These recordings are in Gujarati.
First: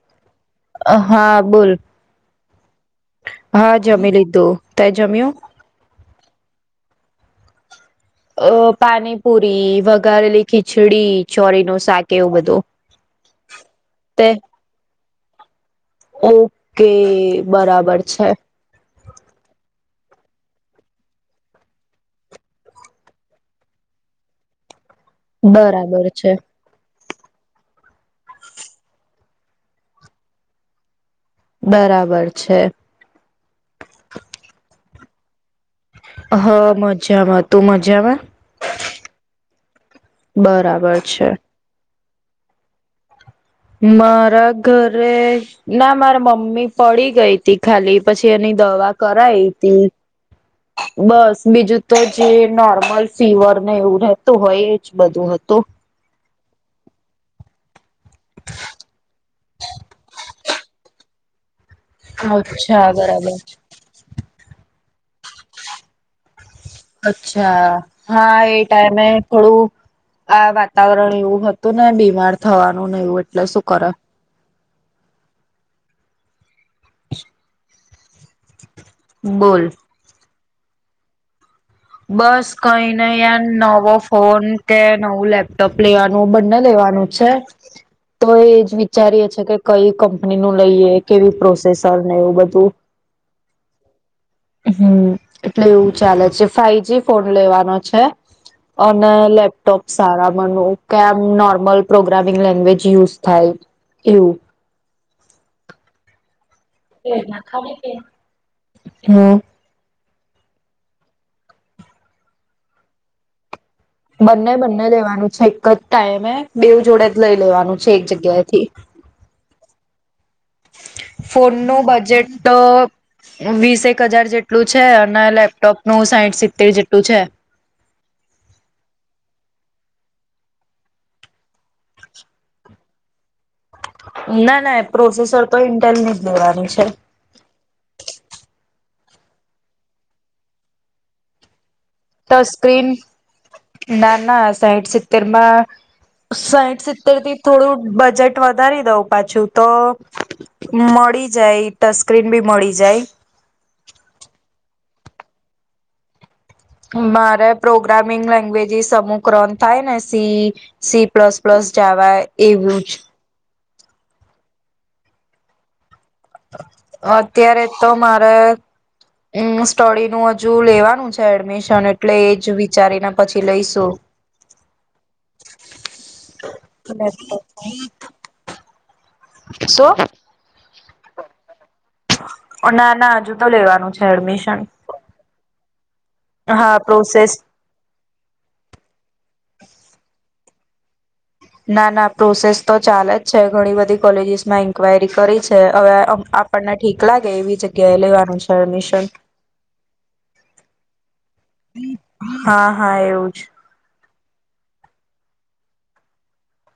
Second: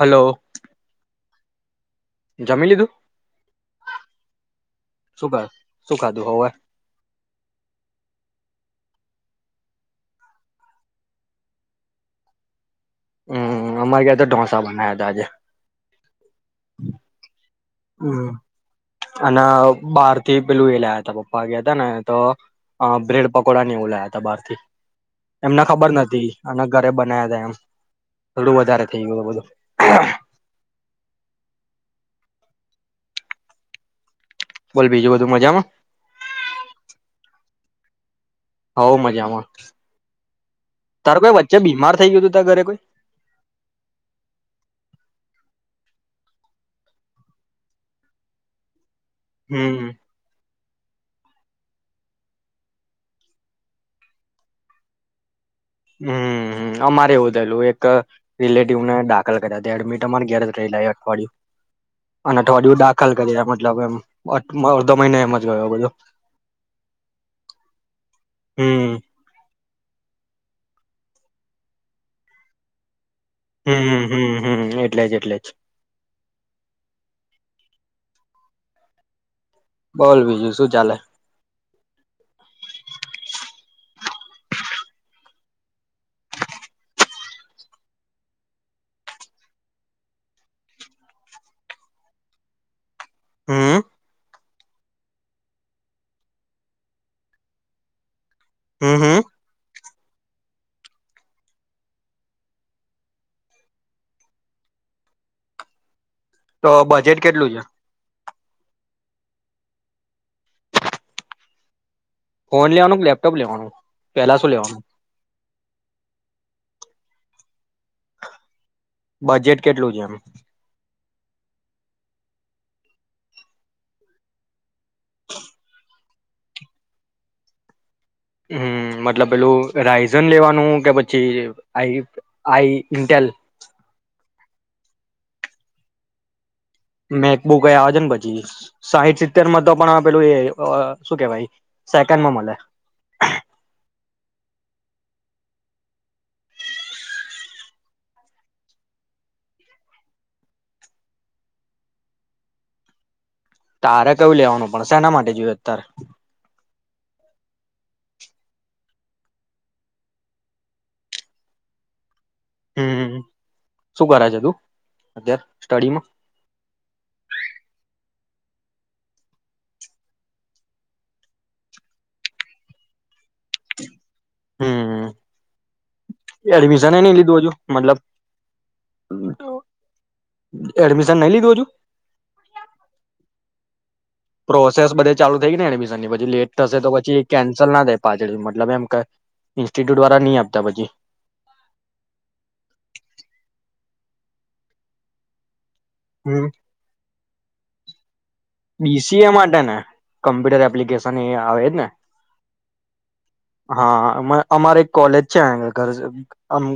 હલો અ હા. બોલ. જમી લીધું. હા જમી લીધું તે શું જમ્યું કર શું ખાધું હોવે અ પાણીપુરી વઘારેલી ખીચડી ચોરી નુ શાક એવું બધું હમ અમારે ગ્યાં તો તે ઢોસા બનાવ્યા હતા આજે. ઓકે બરાબર છે. હમ તે પેલું એ લાયા હતા પપ્પા ગયા હતા ને તો, બ્રેડ પકોડા ને એવું લાયા ત બારથી. એમને ખબર બરાબર નથી છે અને ઘરે બ ના હતા એમ, થડું વધારે થઈ ગયું બધું. બરાબર છે. બોલ બીજું બધું મજામાં? હા મજામાં તું મજામાં? હોવ મજામાં, બરાબર તાર છે કોઈ વચ્ચે બીમાર થઈ ગયું હતું ત ઘરે કોઈ. મારા ઘરે ના મારા મમ્મી પડી ગઈ ત ખાલી પછી એની દવા કર એ હતી. હમ બસ બીજું તો જે નોર્મલ ફીવરને એવું રહેતું હોય એજ બધું હતું. હમ અમારે એવું થયેલું એક, રિલેટિવને દાખલ કર્યા એડમિટ અમારે ઘેર રહેલા અઠવાડિયું. અને થોડી દવું અચ્છા દાખલ બરાબર કરી મતલબ એમ મહિને એમજ ગયો બજો. અચ્છા હા એ હમ ટાઈમે થોડું આ વાતાવરણ એવું હતું ને બીમાર થવાનું ને એવું એટલે શું કરે હમમ હમ હમ. એટલે જ એટલે જ. [inaudible] બોલ. બોલ બીજું શું ચાલે? બસ કઈ નને ય નવો ફોન કે નવું લેપટોપ લેવાનું બંને લેવાનું છે તો એજ વિચારીએે છે, કે કઈ કંપની નું લઈએ કેવી પ્રોસેસર ને એવું બધું. હમ. હમ એટલે એવું ચાલે છે. ફઇવ જી ફોન લેવાનો છે. ઓન હમ હમ લ ટોપ સારા બનવ કેમ નોર્મલ પ્રોગ્રામિંગ લેંગવેજ યુઝ થાય એવું. તો બજેટ કેટલું છે? હમ. ફોન લેવાનું કે લેપટોપ લેવાનું? પેલા બંને શું બંને લેવાનું છે એક જ ટાઈમે બેવ જોડે જ લઈ. લેવાનું છે એક જગ્યા થી. બજેટ કેટલું છે એમ ફોન નું બજેટ તો વીસેક હજાર જેટલું છે, અને લેપટોપ નું સાહીઠ સિત્તેર જેટલું છે. હમ મતલબ પેલું રાયઝન લેવાનું કે પછી આ આઈ ઇન્ટેલ. ના ના પ્રોસેસર તો ઇન્ટેલ ની જ લેવાની છે. મે કબુ કઈ આવે છે ને પછી સાહીઠ સિત્તેર માં તો પણ પેલું એ શું કેવાય સેકન્ડમાં મળે તસ્ક્રીન ના ના સાઈઠ સિતતેર માં સાઈઠ સિત્તેર થી થોડું બજેટ વધારી દઉં પાછું તો મળી જાય તસ્કરીન બી મળી જાય તારે કયું લેવાનું પણ શના માટે જોયું અત્યારે મારે પ્રોગ્રામિંગ લેંગ્વેજસ સમમુકરણ થાય ને C C plus plus Java એવું જ હમ શું કરાય છે તું અતાર સ્ટડીમાં અત્યારે તો મારે સ્ટડીનું હજુ લેવાનું છે એડમિશન એટલે એજ વિચારીને પછી લઈશું હમ્ એડમિશન નઈ લીધું હજુ મતલબ શું એડમિશન નહી લીધું હજુ ના ના હ જુ તો લેવાનો પ્રોસેસ બધે ચાલુ થઈ ગ ને એડમિશ પછી લેટ થશે હા તો પછી પ્રોસેસ કેન્સલ ના થાય પાછળ મતલબ એમ ઇન્સ્ટિટ્યુટ દ્વારા નહી આપતા પછી ના ના પ્રોસેસ તો ચાલે જ છે ઘણી બધી કોલેજીસ માં ઈનક્વાયરી કરી છે. અવે આપણને ઠીક લાગે એવી ગ લેવાનું છે એડમિશન બીસીએ માટે ને કમ્પ્યુટર એપ્લિકેશન એ આવે ને હા હા એવું જ હા હા અ અમારે એક કોલેજ છે ઘર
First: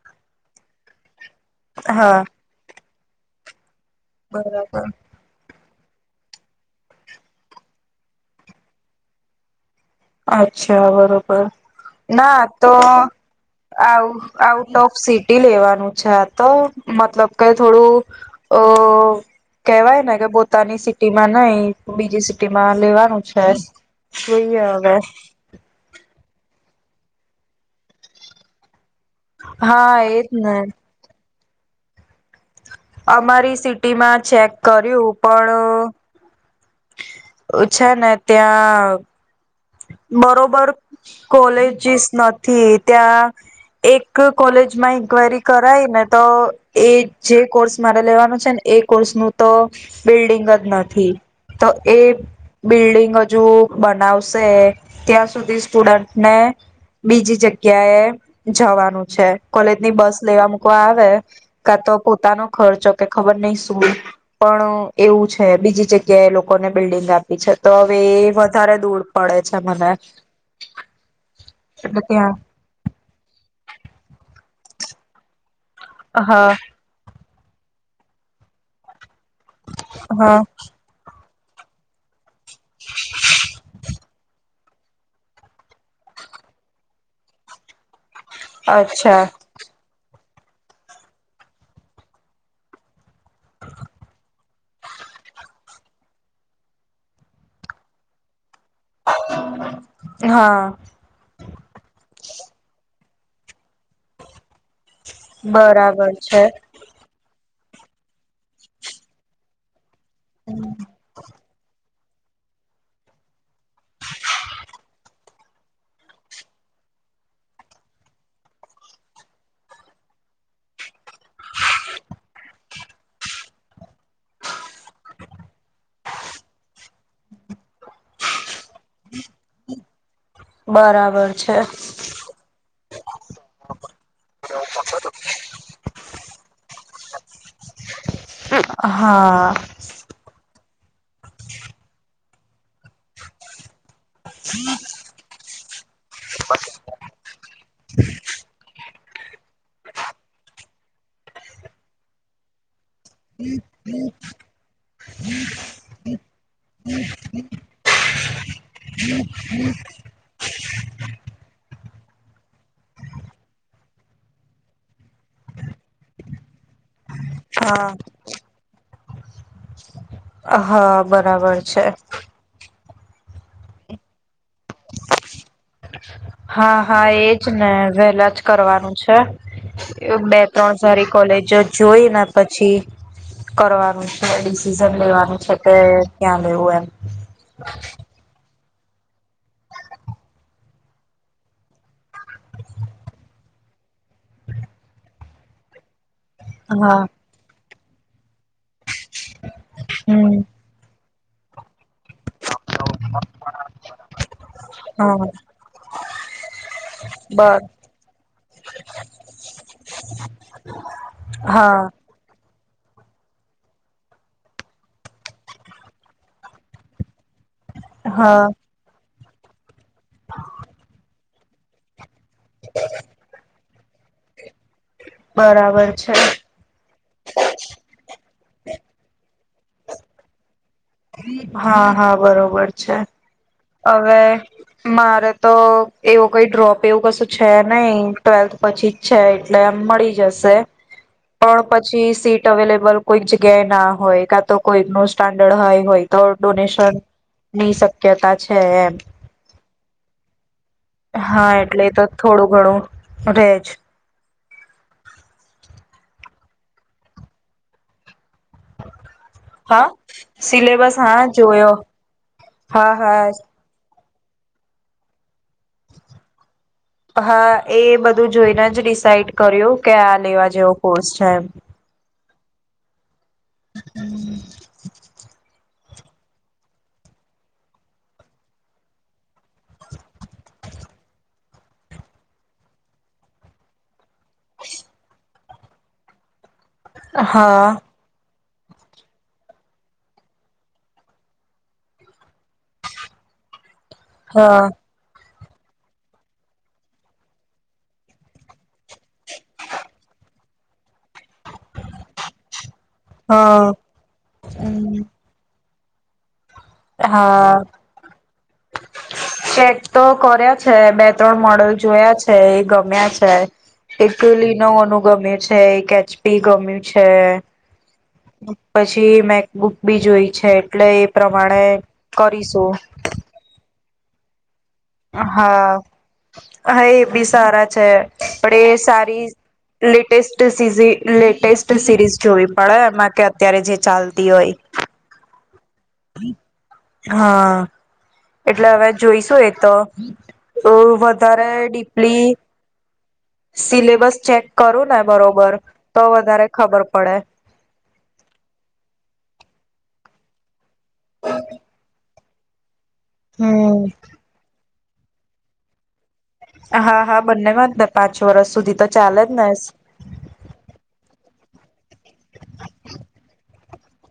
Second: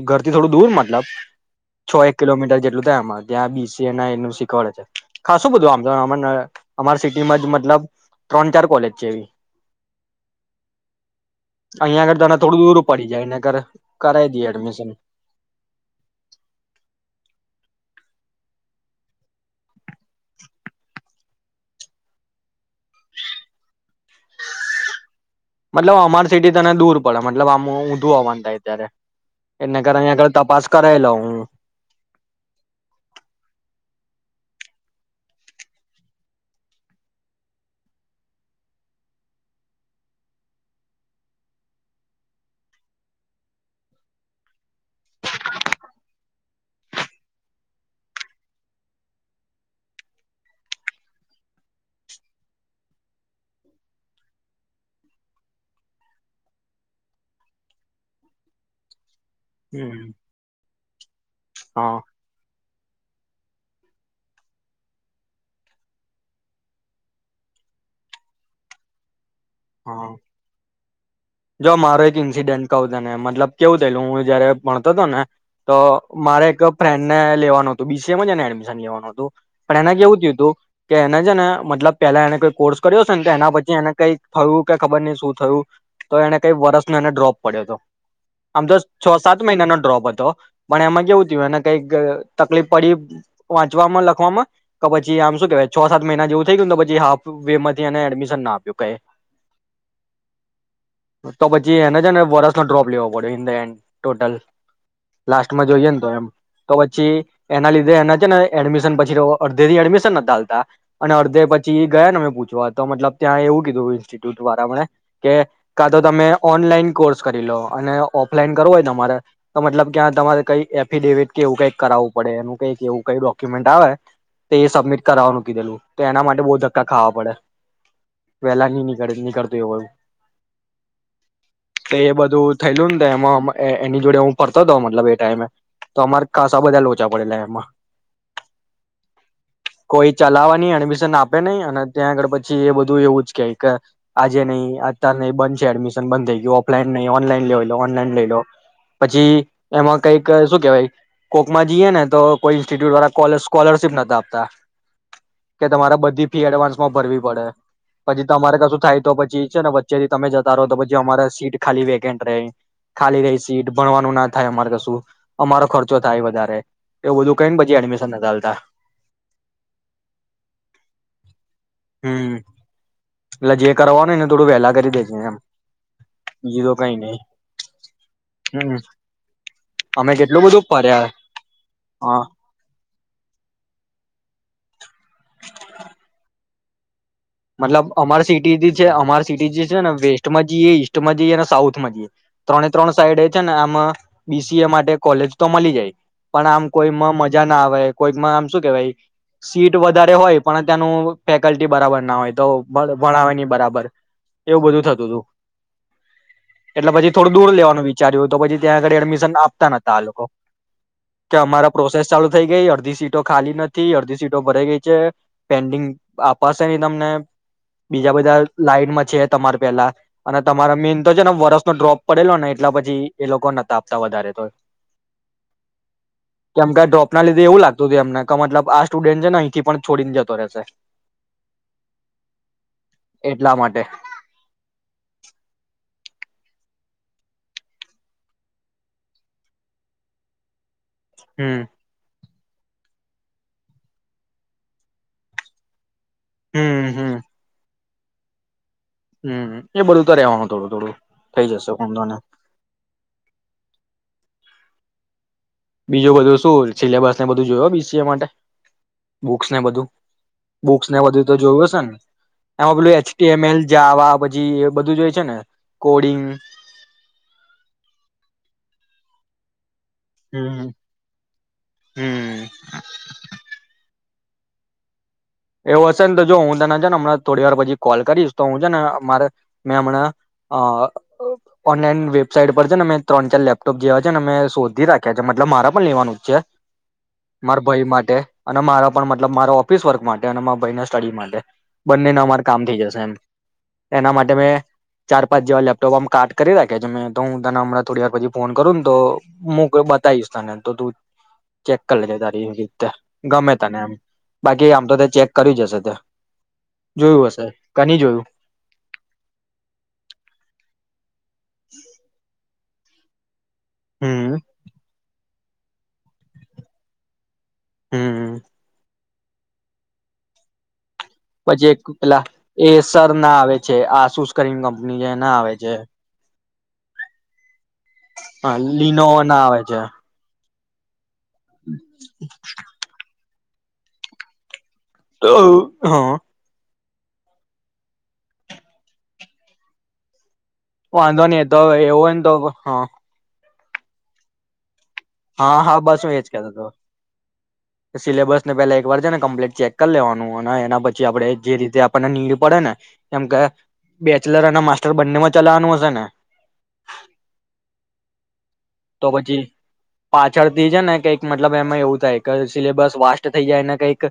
ઘરથી થોડું દૂર મતલબ છ એક હા કિલોમીટર જેટલું માં ત્યાં બીસ ના એનું શીખવાડે છે બરાબર ખ શું બધું આમ ન અમારા સિટીમાં જ મતલબ ત્રણ ચાર કોલેજ છે એવી અચ્છા બરોબર અહિયાં આગળ તને ના થોડું તો દૂર પડી જાય એને કર કરાવી દઈએ આઉટ એડમિશન ઓફ સિટી લેવાનું છે આ તો મતલબ કે થોડું અ કેવાય ને કે પોતાની સિટી માં નઈ બીજી સિટીમાં લેવાનું છે. જોઈએ હવે મતલબ અમારે સિટી તને દૂર પડે મતલબ આમ ઊંધું હોવાનું થાય અત્યારે એના કર હા અહીં એજ આગળ ને તપાસ કરાયેલો હ અમારી સિટીમાં ચેક કર્યું પણ ઓછા ને ત્યાં બરોબર કોલેજીસ નથી ત્યાં એક કોલેજમાં ઇન્ક્વાયરી કરાય ને તો એ જે કોર્સ મારે લેવાનો છે ને એ કોર્સ નું તો બિલ્ડિંગ જ નથી તો એ બિલ્ડિંગ હજુ બનાવ સે ત્યાં સુધી સ્ટુડન્ટ ને બીજી જગ્યા એ જવાનું છે. કોલેજ ની બસ લેવા મ ક આવે ક તો હા પોતાનો ખર્ચો કે ખબર નહી શું પણ એવું છે બીજી જગ્યાએ લોકોને બિલ્ડિંગ આપી છે તો હવે એ વધારે દૂર પડે છે મને હા જો એટલે મારો એક ત્યાં ઇન્સીડેન્ટ કવુ તને મતલબ કેવું પેલું હું જયારે ભણતો હતો ને તો મારે હા એક ફ્રેન્ડ ને લેવાનું હ તો બીસીએમાં જ એને એડમિશન લેવાનો હતું પણ એને કેવું થયું હા હતું કે એના છે ને મતલબ પહેલા એને કોઈ કોર્સ કર્યો છે ને તો એના પછી એને કઈક થયું કે ખબર નહી શું થયું તો એને કઈ વરસનો એને ડ્રોપ પડ્યો હતો. આમ તો અચ્છા છ સાત મહિના નો ડ્રોપ હતો. પણ એમાં કેવું થયું એને કઈક તકલીફ પડી વાંચવામાં લખવામાં કે પછી આમ શું કેવાય છ સાત મહિના જેવું થઈ ગયુંને તો પછી હાફ વે માંથીને એડમિશન ના આપ્યું કઈ. હા તો પછી એને છને વરસનો ડ્રોપ લેવો પડ્યો ઇન ધ એન્ડ ટોટલ. લાસ્ટમાં જોઈએ ન તો બરાબર એમ છે તો પછી એના લીધે એના છે ને એડમિશન પછી અ અડધેથી એડમિશન સનલતા અને અડધે પછ જી દૂધ વારા મેં કે કા તો તમે ઓનલાઈન કોર્સ કરી લો અને ઓફલાઈન કરવું હોય તમારે તો મતલબ કે તમારે કઈ એફિડેવિટ કે એવું કઈક કરાવવું પડે એ કઈક એવું કઈ ડોક્યુમેન્ટ આવે તો એ સબમિટ કરાવા નુ કીધેલું તો એના માટે બઉુ ધક્કા ખાવા પડે વહેલા નઈ ની જડ ની કરતે હો બરાબર છે. બધું થયેલું એમાં અ એની જોડે હું ફરતો હતો તો મતલબ એ ટાઈમે તો અમાર ખાસ બધા લોચા પડેલા એમાં. હા. એમિશન આપે નહીં અને ત્યાં આગળ પછી એ બધું એવું જ કેય કે આજે નહી અતારે નહી બંધ છે એડમિશન બંધ થઈ ગયું ઓફલાઈન નહી ઓનલાઈન લઈ લો ઓનલાઈન લઈ લો પછી એમાં કઈક શું કેવાય કોકમાં જઈએ ને તો કોઈ ઇન્સ્ટિટ્યુટ વાળા સ્કોલર સ્કોલરશીપ નત આપતા કે તમારે બધી ફી એડવાન્સમાં ભરવી પડે પછી તમારે કશું થાય તો પછી છે ને વચ્ચે થી તમે જતા રહો તો પછી અમારે સીટ ખાલી વેકેન્ટ રેય ખાલી રહી સીટ ભણવાનું ના થાય અમારે કશું અમારો ખર્ચો થાય વધારે. એવ બધું કઈ પછી હા એડમિશન નતા આલતા. હા બરાબર છે. હમ એટલે જે કરવાનું એને થોડું વેલા કરી દેજે એમ. બીજું તો હા કઈ હા નઈ એજ ને વહેલા જ હમ કરવાનું છે અમે બે કેટલું બધું ત્રણ ફર્યા સારી કોલેજો જોઈ હા ને પછી કરવાનું છે ડિસી લેવાનું છે કે ત્યાં એ મતલબ અમારે સ સ છે અમાર સિટી જે છે ને વેસ્ટમાં જઈએ ઈસ્ટમાં જઈએ અને સાઉથ માં જઈએ ત્રણે ત્રણ સાઈડ છે ને આમાં બીસીએ માટે કોલેજ તો મળી જાય પણ આમ એમ કોઈ હા માં મજા ના આવે કોઈક માં આમ શું કે ભાઈ સીટ વધારે હમ હોય પણ ત્યાનું ફેકલ્ટી બરાબર. હોય તો ભણાવ નહી બરાબર એવું બધું થતું હતું હા એટલે પછી થોડું દૂર બર લેવાનું વિચાર્યું તો પછી ત્યાં આગળ એડમિશન આપતા નતા આ લોકો કે અમારા પ્રોસેસ હા ચાલુ થઈ ગઈ અડધી સીટો ખાલી નથી અડધી સીટો ભરાઈ ગઈ છે. પેન્ડિંગ આપપાસ. તમને બીજા બધા હા લાઈટમાં છે તમારે પેલા અને તમારે મેન તો જ. વર્ નનો ડ્રોપ પડેલો ને એટલા પછી એ લોકો નતા વધારે તોય બરાબર છે કેમ કે ડ્રોપ ના લીધે એવું લાગતું હત એમને મતલબ આ સ્ટુડન્ટ છે ન થી પણ છોડી ને જતો રહેશે હા હા બરોબર છે એટલા માટે હવે મારે તો એવું કઈ ડ્રોપ એવું કશું છે નહી [unintelligible] પછી જ છે. એટલે એમ મળી જશે હમ પણ પછી સીટ અવેલેબલ કોઈક જગ્યાએ ના હોય કા તો કોઈ નું સ્ટાન્ડર્ડ હોય હોય તો હમ ડોનેશન હમ મહી શક કેતા છે એ હમ એ બધું તો રેવાનું થોડું થોડું થઈ હા જશે એટલે તો વાંધોને થોડું ઘણું રેજ બીજું બધું શું સિલેબસ ને બધું જોયયો બીસી માટે. બુક્સને બધું હા સિલેબસ બુક્સને હા બધું તો જોયું જોયો હશે ને એમાં પલું હા હા એચમલ પછી બધું જોય છે ને કોડિંગ હા એ બધું જોઈને જ ડિસાઈડ કર્યું કયા લેવા હમ જેવો કોર્સ છે એમ હમ હમ એવું હશે ને તો જો હું તને છે ને હમણાં થોડી વાર પછી કોલ કરીશ તો હું છે ને અમારે મેં હમણા અ ઓનલાઈન વેબસાાઈટ પર છે ને મેં ત્રણ ચાર લેપટોપ જેવા છે. અમે શોધી રાખ્યા. એટલે મારે પણ લેવાનું જ છે. મારા હા ભાઈ માટે. અને મારા પણ મતલબ મારા ઓફિસ વર્ક માટે. મારા ભાઈ સ્ટડી માટે બંનેને અમારે કામ થઈ જશે એમ. એના માટે મેં હા ચાર. પાંચ જેવા લેપટોપમાં કટ કરી રાખે છે મેં તો હું ત હણાં થોડી વાર પછી ફોન કર. તો હું કોઈ બતાવીશ. તને તો તું. ચેક કરી લેજે તારી રી ગમે હા તને એમ બાકી આમ તો. હમ ચેક કરી હશે તે જોયું હશે હા કેની જોયું. ચેક તો કર્યા છે બે. ત્રણ મોડલ જોયા છે એ. ગમ્યા છે. એક હમ લીનોવોનુગમે એ છે. છે એક એચપી ગમ્યું છે. હમ પછી. મેકબુક બી જોઈ છે એટલે. પછી એક પ્રમાણે પેલા કરીશું એસર ના આવે છે આસુસ કરીંગમ. ની જે ના આવે છે. હા હા એ બી સારા. છે હા પણ એ લીનોવો સારી ના આવે છે લેટેસ્ટ. તે સીઝી. લેટેસ્ટ સિરીઝ જોવી પડે એમાં કે. અત્યારે જે ચાલતી હોય. તો. હા. હા એટલે હવે જોઈશું એ તો. વાંધો નહી તો વધારે એવોને તો ડીપલી હા. સિલેબસ ચેક કરો. હા હા બસ હું એજ કતો હતો પડે. સિલેબસ ને પેલા એક વાર છે ને કમ્પ્લીટ. ચેક કર લેવાનું અને એના પછી આપડે જે રીતે આપને ની પડે ને, કેમ કે હમ્મ. બેચલર અને મા બંને માં ચલાવાનું હશે ને હા હા બંને વાંધ પાંચ વરષ તો પછી પાછળથીઈ જ ને કઈક મ મતબ એમાં એવું સિલેબસ વાસ્ટ થઈ જાય ને કઈક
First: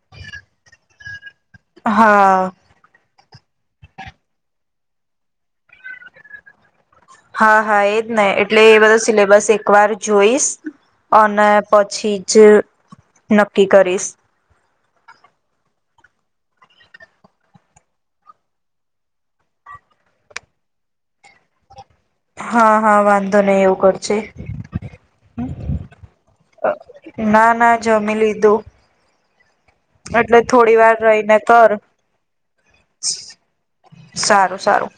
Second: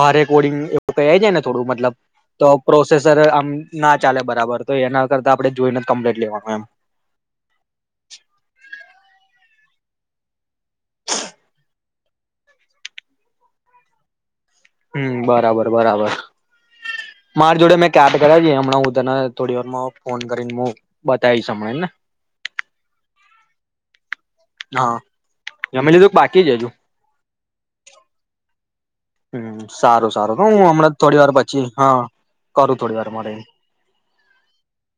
બાર રેકોર્ડિંગ એવું ક જાય ને થોડું મતલબ તો હા પ્રોસેસ. સર, આમ ના ચાલે બરાબર તો એના કરતા આપણે જોઈને કમ્પ્લીટ લેવાનું એમ હા હા એજ ને એટલે એ બધો સિલેબસ એકવાર જોઈશ અને પછી જ નક્કી કરીશ હમ, બરાબર બરાબર મારી જોડે મેં કટ કરાવી હમણાં હું તને થોડી વાર ફોન કરીને હું, બતાવીશ હમણાં ને હા હા વાંધો નહી એવું કરજ હા જમી લીધું કે બાકી જ હજુ ના ના જમી લીધું હમ સારું સારું એટલે તો હું હમણાં થોડી વાર રહીને પછી કર હા કરું થોડી વાર મારે સારું સારું